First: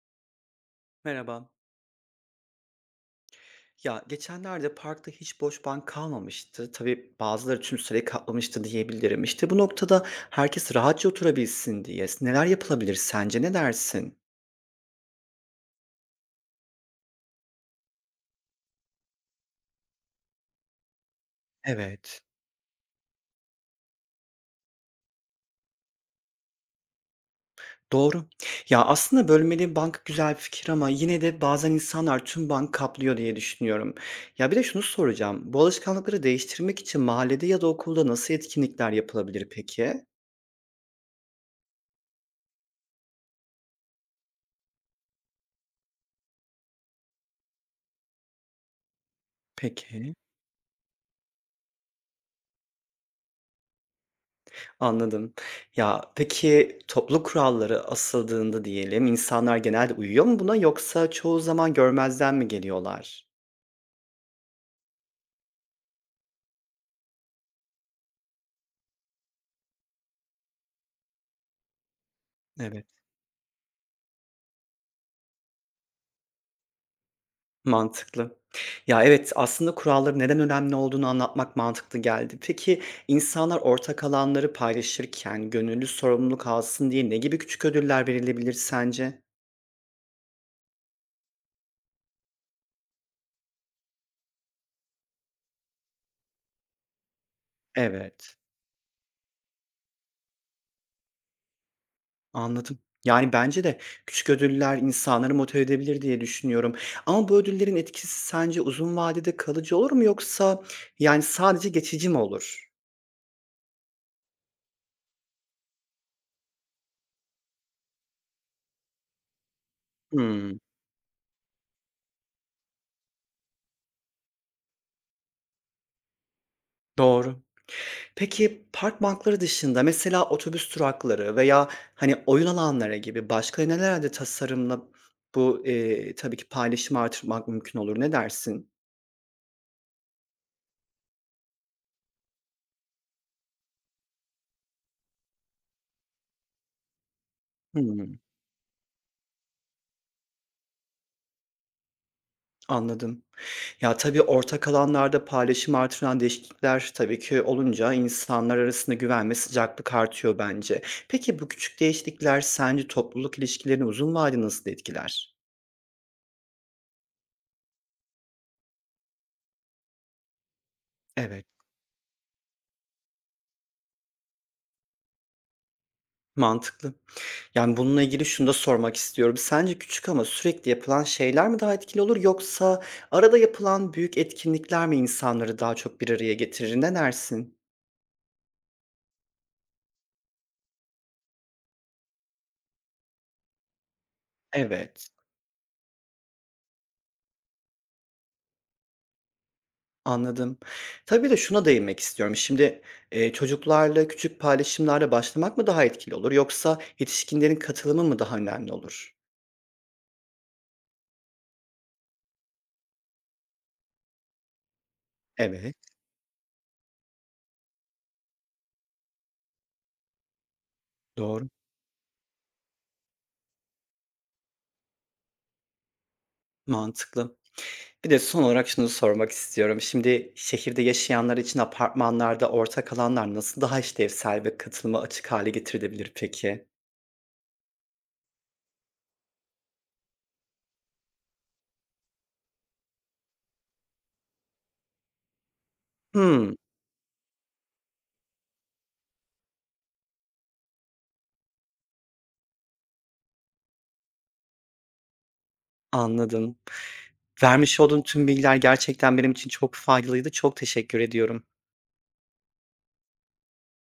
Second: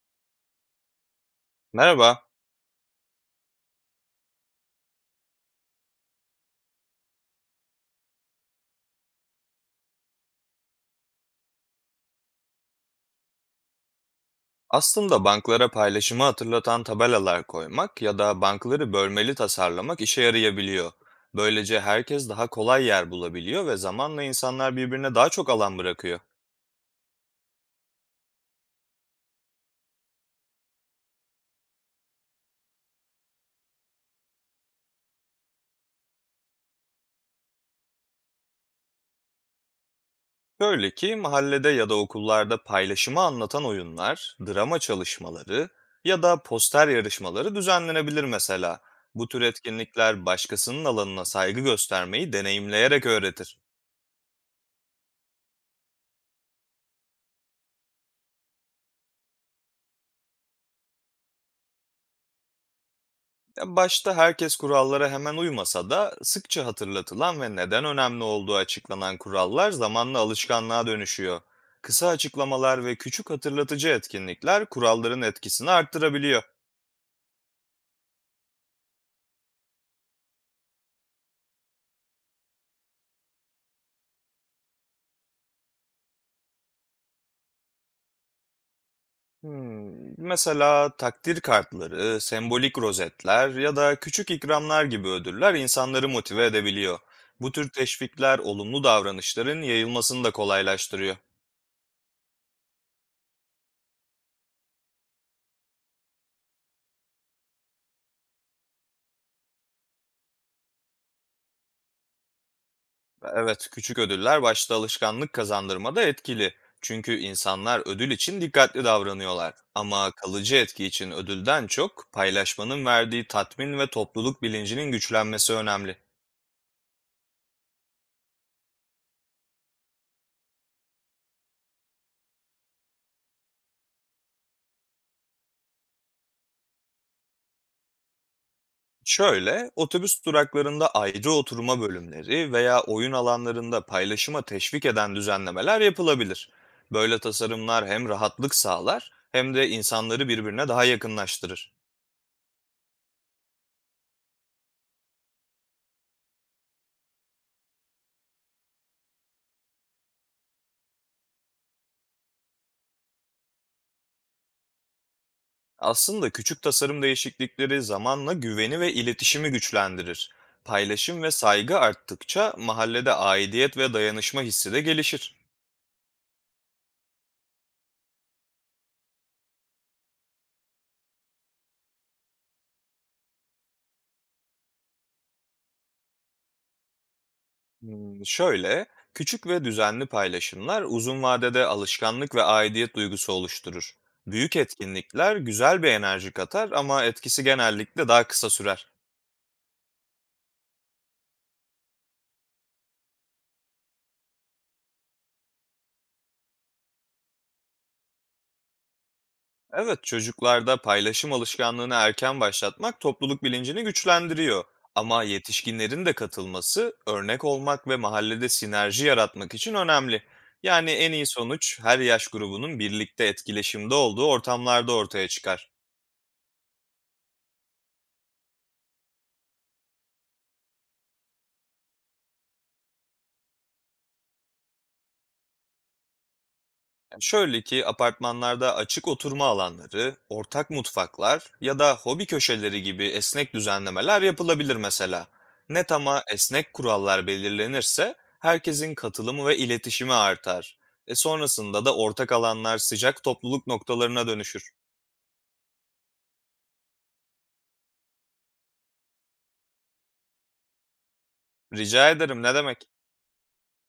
Merhaba. Merhaba. Ya geçenlerde parkta hiç boş bank kalmamıştı. Tabii bazıları tüm sırayı kaplamıştı diyebilirim. İşte bu noktada herkes rahatça oturabilsin diye neler yapılabilir sence ne dersin? Aslında banklara paylaşımı hatırlatan tabelalar koymak ya da bankları bölmeli tasarlamak işe yarayabiliyor. Böylece Evet. herkes daha kolay yer bulabiliyor ve zamanla insanlar birbirine daha çok alan bırakıyor. Doğru. Ya aslında bölmeli bank güzel bir fikir ama yine de bazen insanlar tüm bank kaplıyor diye düşünüyorum. Ya bir de şunu soracağım. Bu alışkanlıkları değiştirmek için mahallede ya da okulda nasıl etkinlikler yapılabilir peki? Böyle ki mahallede ya da okullarda paylaşımı anlatan oyunlar, drama çalışmaları ya da poster yarışmaları düzenlenebilir mesela. Bu tür Peki. etkinlikler başkasının alanına saygı göstermeyi deneyimleyerek öğretir. Anladım. Ya, peki toplu kuralları asıldığında diyelim, insanlar genelde uyuyor mu buna yoksa çoğu zaman görmezden mi geliyorlar? Ya başta herkes kurallara hemen uymasa da sıkça hatırlatılan ve neden önemli olduğu açıklanan kurallar zamanla alışkanlığa dönüşüyor. Kısa Evet. açıklamalar ve küçük hatırlatıcı etkinlikler kuralların etkisini arttırabiliyor. Mantıklı. Ya, evet, aslında kuralların neden önemli olduğunu anlatmak mantıklı geldi. Peki insanlar ortak alanları paylaşırken gönüllü sorumluluk alsın diye ne gibi küçük ödüller verilebilir sence? Mesela takdir kartları, sembolik rozetler ya da küçük ikramlar gibi ödüller insanları motive edebiliyor. Bu tür Evet. teşvikler olumlu davranışların yayılmasını da kolaylaştırıyor. Anladım. Yani, bence de küçük ödüller insanları motive edebilir diye düşünüyorum ama bu ödüllerin etkisi sence uzun vadede kalıcı olur mu yoksa, yani, sadece geçici mi olur? Evet, küçük ödüller başta alışkanlık kazandırmada etkili. Çünkü insanlar ödül için dikkatli davranıyorlar. Ama kalıcı Hımm, etki için ödülden çok paylaşmanın verdiği tatmin ve topluluk bilincinin güçlenmesi önemli. doğru. Peki park bankları dışında mesela otobüs durakları veya, hani, oyun alanları gibi başka nelerde tasarımla tabii ki paylaşımı artırmak mümkün olur? Ne dersin? Şöyle, otobüs duraklarında ayrı oturma bölümleri veya oyun alanlarında paylaşıma teşvik eden düzenlemeler yapılabilir. Böyle tasarımlar hem Hımm, rahatlık sağlar hem de insanları birbirine daha yakınlaştırır. anladım. Ya, tabii ortak alanlarda paylaşım artıran değişiklikler tabii ki olunca insanlar arasında güven ve sıcaklık artıyor bence. Peki bu küçük değişiklikler sence topluluk ilişkilerini uzun vadede nasıl etkiler? Aslında küçük tasarım değişiklikleri zamanla güveni ve iletişimi güçlendirir. Paylaşım ve Evet, saygı arttıkça mahallede aidiyet ve dayanışma hissi de gelişir. mantıklı. Yani bununla ilgili şunu da sormak istiyorum. Sence küçük ama sürekli yapılan şeyler mi daha etkili olur yoksa arada yapılan büyük etkinlikler mi insanları daha çok bir araya getirir? Ne dersin? Şöyle, küçük ve düzenli paylaşımlar uzun vadede alışkanlık ve aidiyet duygusu oluşturur. Büyük Evet. etkinlikler güzel bir enerji katar ama etkisi genellikle daha kısa sürer. Anladım. Tabii, de şuna değinmek istiyorum. Şimdi, çocuklarla küçük paylaşımlarla başlamak mı daha etkili olur yoksa yetişkinlerin katılımı mı daha önemli olur? Evet, çocuklarda paylaşım alışkanlığını erken başlatmak topluluk bilincini güçlendiriyor. Ama Evet, yetişkinlerin de katılması, örnek olmak ve mahallede sinerji yaratmak için önemli. Yani en iyi doğru. sonuç her yaş grubunun birlikte etkileşimde olduğu ortamlarda ortaya çıkar. Mantıklı. Bir de son olarak şunu sormak istiyorum. Şimdi şehirde yaşayanlar için apartmanlarda ortak alanlar nasıl daha işlevsel ve katılıma açık hale getirilebilir peki? Yani şöyle ki apartmanlarda açık oturma alanları, ortak mutfaklar ya da hobi köşeleri gibi esnek düzenlemeler yapılabilir mesela. Net ama Hımm, esnek kurallar belirlenirse herkesin katılımı ve iletişimi artar. Sonrasında da ortak alanlar sıcak topluluk noktalarına dönüşür. anladım. Vermiş olduğun tüm bilgiler gerçekten benim için çok faydalıydı. Çok teşekkür ediyorum. Rica ederim, ne demek?